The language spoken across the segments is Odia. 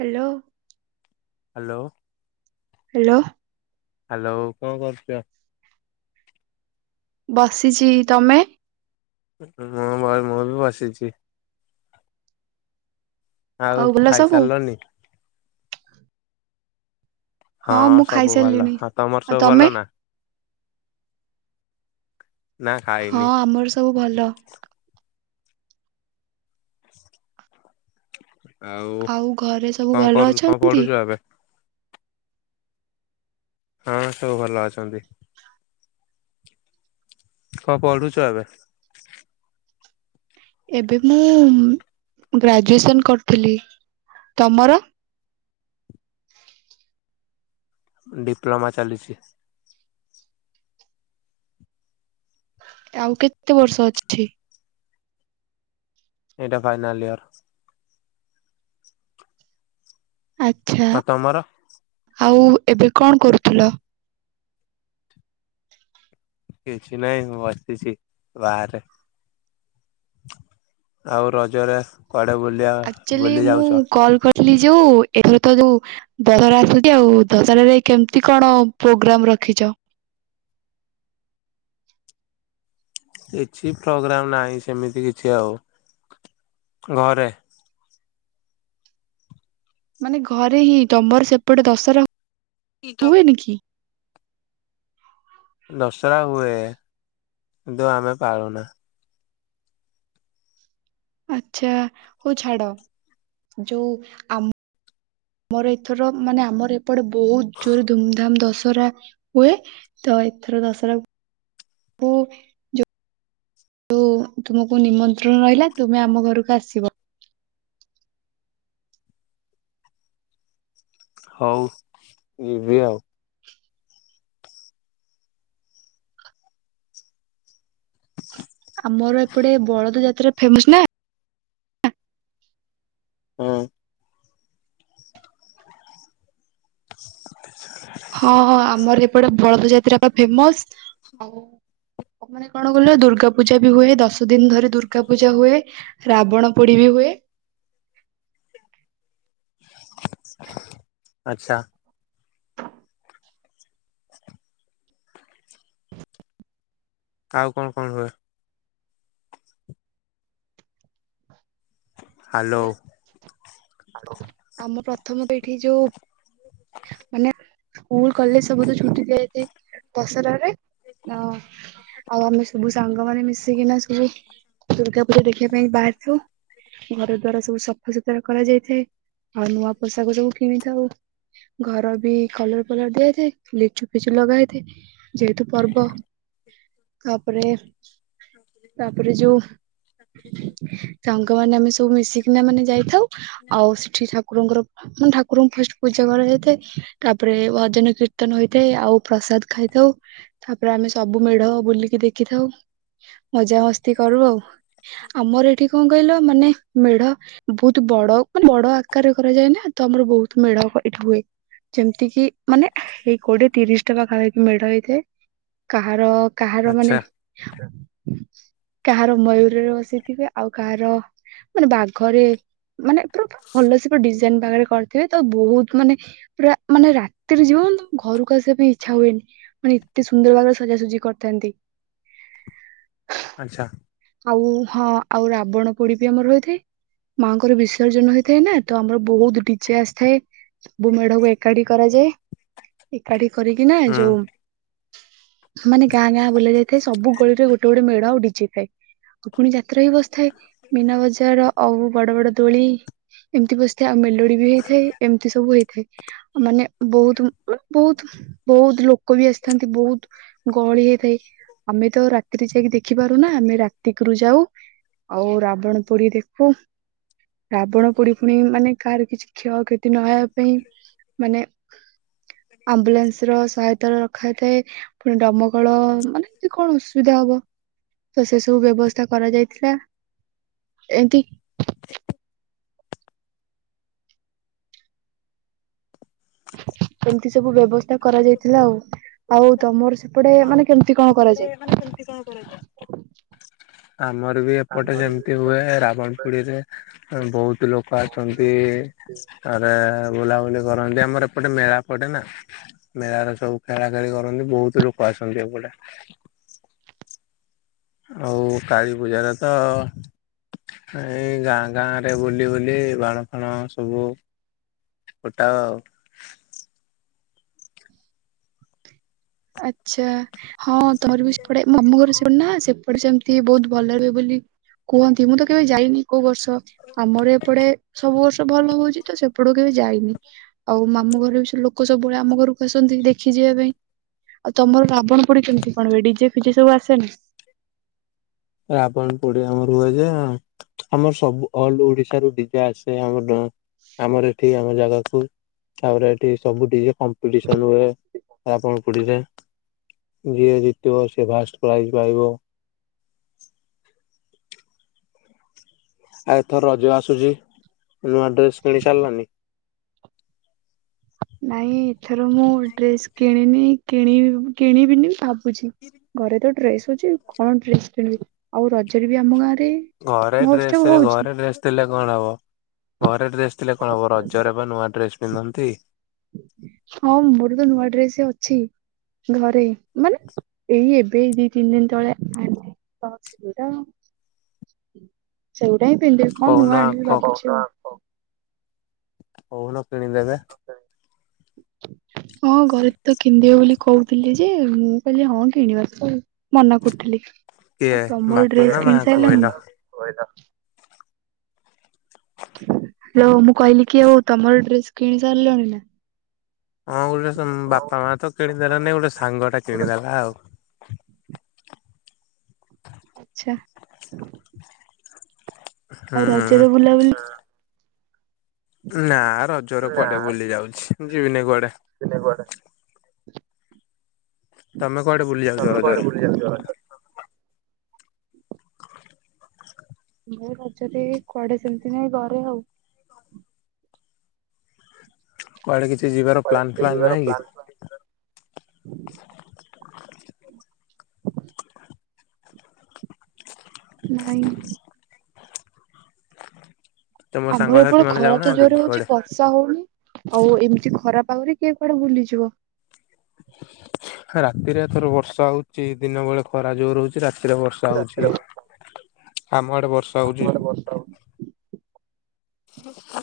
ହାଲୋ। ହାଲୋ। ହାଲୋ। ହାଲୋ କଣ କରୁଛ? ବସିଛି ତମେ? ମୁଁ ମୁଁ ବି ବସିଛି। ଆଉ ଭଲ ସବୁ ଖାଇସାରିଲନି? ହଁ ମୁଁ ସବୁ ଭଲ, ଖାଇସାରିଲିଣି। ହଁ ତମର ଆଉ ସବୁ ତମେ ଭଲ ନା? ନା ହଁ ଖାଇନି? ଆମର ସବୁ ଭଲ। ଆଉ, ଘରେ ସବୁ କଣ ଭଲ କରୁ କଣ ଅଛନ୍ତି? ପଢୁଛୁ ଏବେ? ହଁ ସବୁ ଭଲ ଅଛନ୍ତି। କଣ ପଢୁଛ ଏବେ? ଏବେ ମୁଁ ଗ୍ରାଜୁଏସନ କରୁଥିଲି, ତମର? ଡିପ୍ଲୋମା ଚାଲିଛି। ଆଉ କେତେ ବର୍ଷ ଅଛି? ଏଇଟା ଫାଇନାଲ ଇୟର୍। ଆଚ୍ଛା ଆଉ ତମର? ଆଉ ଏବେ କଣ କରୁଥିଲ? କିଛି ନାଇଁ ମୁଁ ବସିଛି ବାହାରେ। ଆଉ ରଜରେ କୁଆଡ଼େ ବୁଲ ଆକଚୁଆଲି ମୁଁ କଲ୍ କରିଥିଲି ଯୋଉ, ଏଥର ତ ଯୋଉ ଦଶହରା ଆସୁଛି, ଆଉ ଦଶହରାରେ କେମିତି କଣ ପ୍ରୋଗ୍ରାମ ରଖିଛ? କିଛି ପ୍ରୋଗ୍ରାମ ନାହିଁ, ସେମିତି କିଛି ଆଉ ଘରେ। ମାନେ ଘରେ ହିଁ, ତମର ସେପଟେ ଦଶହରା ହୁଏନି କି? ଦଶହରା ହୁଏ କିନ୍ତୁ ଆମେ ପାଳୁନା। ଆଛା ହଉ ଛାଡ଼, ଯୋଉ ଆମ ଆମର ଏଥର ମାନେ ଆମର ଏପଟେ ବହୁତ ଜୋରେ ଧୁମଧାମ ଦଶହରା ହୁଏ ତ ଏଥର ଦଶହରାକୁ ଦଶହରାକୁ ତୁମକୁ ନିମନ୍ତ୍ରଣ ରହିଲା ତୁମେ ଆମ ଘରକୁ ଆସିବ। ହଉ ଯିବି ଆଉ। ଆମର ଏପଟେ ବଳଦ ଯାତ୍ରା ଫେମସ ନା। ହଁ। ଆ ହଁ ଆମର ଏପଟେ ବଳଦ ଯାତ୍ରା ବା ଫେମସ, ଆଉ ତାପରେ କଣ କଇଲ ଦୁର୍ଗା ପୂଜା ବି ହୁଏ ଦଶ ଦିନ ଧରି ଦୁର୍ଗା ପୂଜା ହୁଏ। ରାବଣ ପୋଡ଼ି ବି ହୁଏ। ଆଚ୍ଛା। ଆଉ କଣ କଣ ହୁଏ। ହ୍ୟାଲୋ। ଆମ ପ୍ରଥମ ପିଢ଼ି ଯୋଉ ମାନେ ସ୍କୁଲ କଲେଜ ସବୁ ତ ଛୁଟି ଦିଆଯାଏ ଦଶହରାରେ। ଆଉ ଆମେ ସବୁ ସାଙ୍ଗ ମାନେ ମିଶିକିନା ସବୁ ଦୁର୍ଗା ପୂଜା ଦେଖିବା ପାଇଁ ବାହାରିଥାଉ। ଘର ଦ୍ଵାରା ସବୁ ସଫାସୁତୁରା କରାଯାଇଥାଏ ଆଉ ନୂଆ ପୋଷାକ ସବୁ କିଣିଥାଉ। ଘର ବି କଲର ଫଲର ଦିଆହେଇଥାଏ ଲିଚୁ ଫିଚୁ ଲଗା ହୋଇଥାଏ। ଯେହେତୁ ପର୍ବ ତାପରେ ତାପରେ ଯୋଉ ସାଙ୍ଗ ସାଙ୍ଗ ମାନେ ଆମେ ସବୁ ମିଶିକିନା ମାନେ ଯାଇଥାଉ ଆଉ ସେଠି ଠାକୁରଙ୍କର ମାନେ ଠାକୁରଙ୍କୁ ଫାଷ୍ଟ ପୂଜା କରାଯାଇଥାଏ ତାପରେ ଭଜନ କୀର୍ତ୍ତନ ହୋଇଥାଏ ଆଉ ପ୍ରସାଦ ଖାଇଥାଉ। ତାପରେ ଆମେ ସବୁ ମେଢ଼ ବୁଲିକି ଦେଖିଥାଉ। ମଜାମସ୍ତି କରୁ ଆଉ ଆମର ଏଠି କଣ କହିଲ ମାନେ ମେଢ଼ ବୋହୁତ ବଡ଼ ବଡ଼ ଆକାରରେ କରାଯାଏ ନା ତ ଆମର ବୋହୁତ ମେଢ଼ ଏଇଠି ହୁଏ। ଯେମିତି କିି ମାନେ ଏଇ କୋଡ଼ିଏ ତିରିଶି ଟା ପାଖାପାଖି ମେଢ଼ ହେଇଥାଏ କାହାର କାହାର ଆଚ୍ଛା ମାନେ କାହାର ମୟୂରରେ ବସିଥିବେ ଆଉ କାହାର ମାନେ ବାଘରେ ମାନେ ଭଲ ସେ ପଟେ ଡିଜାଇନ ପାଖରେ କରିଥିବେ ତ ବୋହୁତ ମାନେ ପୁରା ମାନେ ରାତିରେ ଯିବ ତ ଘରକୁ ଆସିବା ପାଇଁ ଇଚ୍ଛା ହୁଏନି। ମାନେ ଏତେ ସୁନ୍ଦର୍ ଭାବରେ ସଜାସଜି କରିଥାନ୍ତି। ଆଚ୍ଛା। ଆଉ ହଁ ଆଉ ରାବଣ ପୋଡି ବି ଆମର ହଇଥାଏ ମାଆଙ୍କର ବିସର୍ଜନ ହୋଇ ଥାଏ ନା ତ ଆମର ବହୁତ ଡିଚେ ଆସିଥାଏ ସବୁ ମେଢକୁ ଏକାଠି କରାଯାଏ। ଏକାଠି କରିକି ନା ହୁଁ। ଯୋଉ ମାନେ ଗାଁ ଗାଁ ବୁଲା ଯାଇଥାଏ ସବୁ ଗଳିରେ ଗୋ ଟେ ଗୋଟେ ମେଢ ଆଉ ଡିଚେ ଥାଏ। ଆଉ ପୁଣି ଯାତ୍ରା ବି ବସ୍ଥାଏ ମୀନା ବଜାର ଆଉ ବଡ ବଡ ଦୋଳି। ଏମ୍ତି ବସିଥାଏ ଆଉ ମେଲୋଡି ବି ହେଇଥାଏ ଏମ୍ତି ସବୁ ହେଇଥାଏ। ମାନେ ବହୁତ ମା ବହୁତ୍ ବୋହୁତ୍ ଲୋକ ବି ଆସ୍ଥାନ୍ତି ବହୁତ୍ ଗହଳି ହେଇଥାଏ। ଆମେ ତ ରାତିରେ ଯାଇକି ଦେଖିପାରୁନା ଆମେ ରାତିକରୁ ଯାଉ। ଆଉ ରାବଣ ପୋଡି ଦେଖୁ ରାବଣ ପୁଡି ପୁଣି ମାନେ କାହାର କିଛି କ୍ଷୟ କ୍ଷତି ନ ହେବା ପାଇଁ ମାନେ ଆମ୍ବୁଲାନ୍ସ୍ ର ସହାୟତା ରଖା ହେଇଥାଏ। ପୁଣି ଡମକଳ ମାନେ ଏତି କଣ ଅସୁବିଧା ହବ। ତ ସେ ସବୁ ବ୍ୟବସ୍ଥା କରାଯାଇଥିଲା। ଏମ୍ତି ଏମ୍ତି ସବୁ ବ୍ୟବସ୍ଥା କରାଯାଇଥିଲା ଆଉ। ଆଉ ତମର ସେପଡେ ମାନେ କେମ୍ତି କଣ କରାଯାଏ। ସେମ୍ତି କଣ କର ଆମର ବି ଏପଟେ ଯେମ୍ତି ହୁଏ ରାବଣ ପୋଡି ହେଇଥାଏ ଅଁ ବୋହୁତ୍ ଲୋକ ଆଛନ୍ତି। ଆରେ ବୁଲାବୁଲି କରନ୍ତି ଆମର ଏପଟେ ମେଳା ପଡେ ନା। ମେଳାର ସବୁ ଖେଳା ଖେଳି କରନ୍ତି ବହୁତ ଲୋକ ଆସନ୍ତି ଏପଟେ। ଆଉ କାଳୀ ପୂଜାରେ ତ ଏଇ ଗାଁ ଗାଁ ରେ ବୁଲି ବୁଲି ବାଣ ଫାଣ ସବୁ ଫୋଟାଉ ଆଉ। ଆଚ୍ଛା ହଁ ତର୍ ଆଚ୍ଛା [unintelligible] ମୋ ମାମୁଁ ଘର ହଁ। ସେପ ନା ସେପଟେ ସେମିତି ବହୁତ ଭଲ ରୁହେ ବୋଲି କୁହନ୍ତି ମୁଁ ତ କେବେ ଯାଇନି କୋଉ ବର୍ଷ। ତ ଆମର ଏପଟେ ସବୁ ବର୍ଷ ଭଲ ହଉଛି ତ ସେପଟକୁ କେବେ ଯାଇନି। ଆଉ ମାମୁଁ ଘରେ ବି ସେ ଲୋକ ସବୁବେଳେ ଆମ ଘରକୁ ଆସନ୍ତି ଦେଖି ଯିବା ପାଇଁ। ଆଉ ତମର ରାବଣ ପୋଡି କେମତି କଣ ହୁଏ ଡିଜେ ଫିଜେ ସବୁ ଆସେନା। ରାବଣ ପୋଡି ଆମର ହୁଏ ଯେ ଆମର ସବୁ ଅଲ ଓଡିଶ ରୁ ଡିଜେ ଆସେ ଆମ ଆମର ଏଠି ଆମ ଜାଗାକୁ ତାପରେ ଏଠି ସବୁ ଡିଜେ କମ୍ପିଟିସନ ହୁଏ ରାବଣ ପୋଡ଼ି ରେ ଯିଏ ଜିତିବ ସିଏ ଫାଷ୍ଟ ପ୍ରାଇଜ ପାଇବ। ଆଉ ଏଥର ରଜ ଆସୁଛି ନୂଆ ଡ୍ରେସ କିଣି ସାରିଲନି। ନାଇଁ ଏଥର ମୁଁ ଡ୍ରେସ କିଣିନି କିଣିନି କିଣିବିନି ଭାବୁଛି। [inaudible] ଘରେ ତ ଡ୍ରେସ ଅଛି କଣ ଡ୍ରେସ୍ କିଣିବି ଆଉ ରଜରେ ବି ଆମ ଗାଁରେ ଘରେ ଡ୍ରେସ ରେ ଘରେ ଡ୍ରେସ ଥିଲେ କଣ ହବ। ଘରେ ଡ୍ରେସ ଥିଲେ କଣ ହବ ରଜରେ ବା ନୂଆ ଡ୍ରେସ ପିନ୍ଧନ୍ତି। ହଁ ମୋର ତ ନୂଆ ଡ୍ରେସ୍ ଅଛି। ଘରେ ମାନେ ଏଇ ଏବେ ଦି ତିନି ଦିନ ତଳେ [unintelligible] ସେଉଡା ହିଁ ପିନ୍ଧିଦେବି କଣ କହୁନ ନୂଆ ଆଣିବି କ ଭାବୁଛି ଆଉ। କହୁନ କିଣିଦେବେ। ହଁ ଘରେ ତ କିଣି ଦେବେ ବୋଲି କହୁଥିଲି ଯେ ମୁଁ କହିଲି ହଁ କିଣିବା ତ ମନା କରୁଥିଲି କିଏ ଆଉ ତମର ବାପା ନା ଡ୍ରେସ ମା କିଣି ସାଇଲଣି କହିଲ? ନା। [inaudible] [inaudible] ହାଲୋ ମୁଁ କହିଲି କି ଆଉ ତମର ଡ୍ରେସ କିଣି ସାରିଲଣି ନା। ହଁ ଗୋଟେ ଡ୍ରେସ୍ ବାପା ମା ତ କିଣିଦେଲାନି ଗୋଟେ ସାଙ୍ଗ ଟା କିଣିଦେଲା ଆଉ। ଆଚ୍ଛା। ଆଉ ହୁଁ। ରଜରେ ବୁଲାବୁଲି ନା ରଜରେ କୁଆଡେ ବୁଲି ଯାଉଛି ଯିବିନି କୁଆଡେ। ଯିଵିନି କୁଆଡେ ତମେ କୁଆଡେ ବୁଲି ଯାଉଛ ତମେ ରଜରେ? କୁଆଡେ ବୁଲିବାକୁ [unintelligible] ମୁ ରଜରେ କୁଆଡେ ସେମିତି ନାଇଁ ଘରେ ଆଉ। କୁଆଡେ କିଛି ଯିବାର ପ୍ଲାନ୍ ଫ୍ଲାନ୍ ନାହିଁ କି? ନାହିଁ। ତମ ଆମର ସାଙ୍ଗସାଥି ଏତଳେ ମାନେ ଖରା ତ ଯାଉନାହାନ୍ତି କି ଜୋରେ ହଉଛି କୁଆଡେ? ବ ର୍ଷା ହଉନି ଆଉ ଏମିତି ଖରା ପାଗରେ କିଏ କୁଆଡେ ବୁଲିଯିବ। ରାତିରେ ଏଥର ବର୍ଷା ହଉଛି ଦିନ ବେଳେ ଖରା ଜୋର ହଉଛି ରାତିରେ ବର୍ଷା ହଉଛି ଆମ ଆଡେ ବର୍ଷା ହଉଛି। ଆମ ଆଡେ ବର୍ଷା ହଉ [inaudible]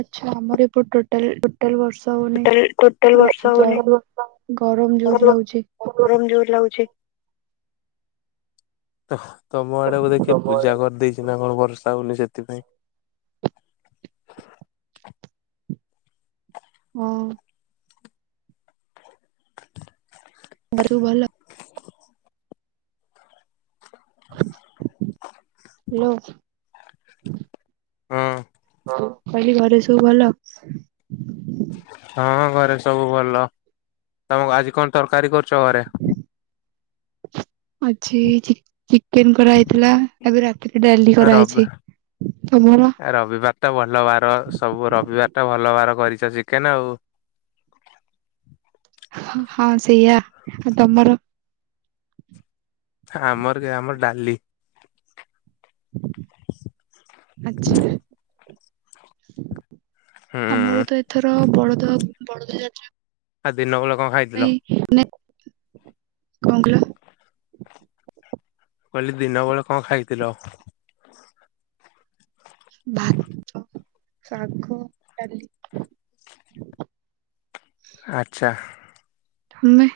ଆଚ୍ଛା ଆମର ଏପଟେ ଟୋଟାଲ୍ ଟୋଟାଲ ବର୍ଷା ହଉନି। ଟୋଟାଲ ଟୋଟାଲ ବର୍ଷା ହଉନି [unintelligible] ଗରମ ଜୋରେ ଲାଗୁଛି। ଗରମ ଯୋରେ ଲାଗୁଛି। ତଃ ତମ ଆଡେ ବୋଧେ କିଏ ପୂଜା କରିଦେଇଛି ନା କଣ ବର୍ଷା ହଉନି ସେଥିପାଇଁ। ହଁ। ଘରେ ସବୁ ଭଲ। ହାଲୋ। ହଁ। ମୁଁ କହିଲି ଘରେ ସବୁ ଭଲ। ହଁ ଘରେ ସବୁ ଭଲ ତମ ଆଜି କଣ ତରକାରୀ କରୁଛ ଘରେ। ଆଜି ଚିକ ଚିକେନ କରାହେଇଥିଲା ଏବେ ରାତିରେ ଡାଲି କରାହେଇଛି ତମର। ଆ ରବିବାର ଟା ଭଲ ବାର ସବୁ ରବିବାର ଟା ଭଲ ବାର କରିଛ ଚିକେନ ଆଉ। ହଁ ହଁ ସେଇଆ ଆଉ ତମର? ହା ଆମର କେ ଆମର ଡାଲି। ଆଛା। ହୁଁ ଆମର ତ ଏଥର ବଳଦ ବଳଦ ଯାତ୍ରା ଆ ଦିନ ବେଳେ କଁ ଖାଇ ପାଇଁ ମାନେ କଁ କଲ? କହିଲି ଦିନ ବେଳେ କଁ ଖାଇଥିଲ? ଭାତ, ଶାଗ, ଡାଲି। ଆଛା। ହୁମେ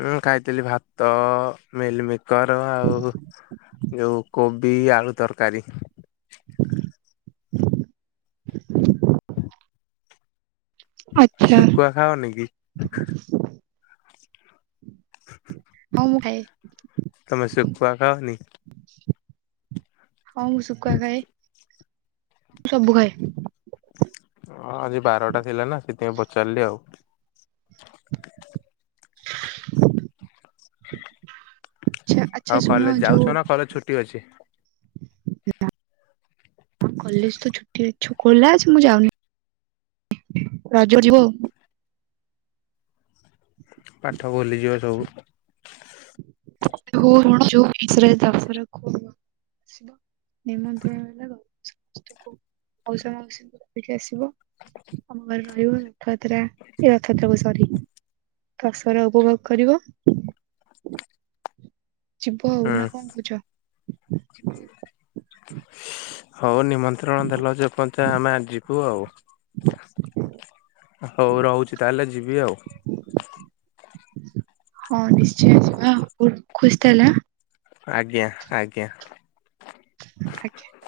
ମୁଁ ଖାଇଥିଲି ଭାତ ମିଲ୍ ମିକ୍ କର ଆଉ ଯଉ କୋବି ଆଳୁ ତରକାରୀ। ହ [inaudible] ଆଛା। ଖାଅନି କି ହଁ ମୁଁ ଖାଏ ତମେ ଶୁଖୁଆ ଖାଅନିି? ହଁ ମୁଁ ଶୁଖୁଆ ଖାଏ ସବୁ ଖାଏ। ହଁ ଆଜି ବାରଟା ଥିଲା ନା ସେଥିପାଇଁ ପଚାରିଲି ଆଉ। ହ [inaudible] ଆଚ୍ଛା ଆଉ ଶୁଣ କଲେଜ ଯୋଉ ଯାଉଛ ନା କଲେଜ ଛୁଟି ଅଛି? [unintelligible] କଲେଜ ତ ଛୁଟି ଅଛୁ ଖୋଲା ଅଛି ମୁଁ ଯାଉନି। ରଜ ଯିବୋ ପାଠ ଭୁଲିଯିବ ସବୁ। [unintelligible] ବହୁତ୍ ବଡ ଯୋଉ ଇସରେ ଦସରେ କୁହିବ। ସେଦ ନିମନ୍ତ୍ରଣ ହେଲାଦ ସମସ୍ତଙ୍କୁ ମଉସା ମାଉସୀ ଧରିକି ଆସିବ ଆମ ଘରେ ରହିବ ରଥଯାତ୍ରା ଏ ରଥଯାତ୍ରା କୁ ସରି। ତସରେ ଉପଭୋଗ କରିବ ଯିବ ଆଉ ନା କଁ କହୁଚ? ଯିବ ଆଉ ହଉ ନିମନ୍ତ୍ରଣ ଦେଲ ଯେ ପଞ୍ଚା ଆମେ ଆ ଯିବୁ ଆଉ। ହଉ ରହୁଛି ତାହେଲେ ଯିବି ଆଉ। ହଁ ନିଶ୍ଚୟ ଯିବା ଆଉ ହୁ ରଖୁଛି ତାହାଲା। ଆଜ୍ଞା ଆଜ୍ଞା। ଆଜ୍ଞା।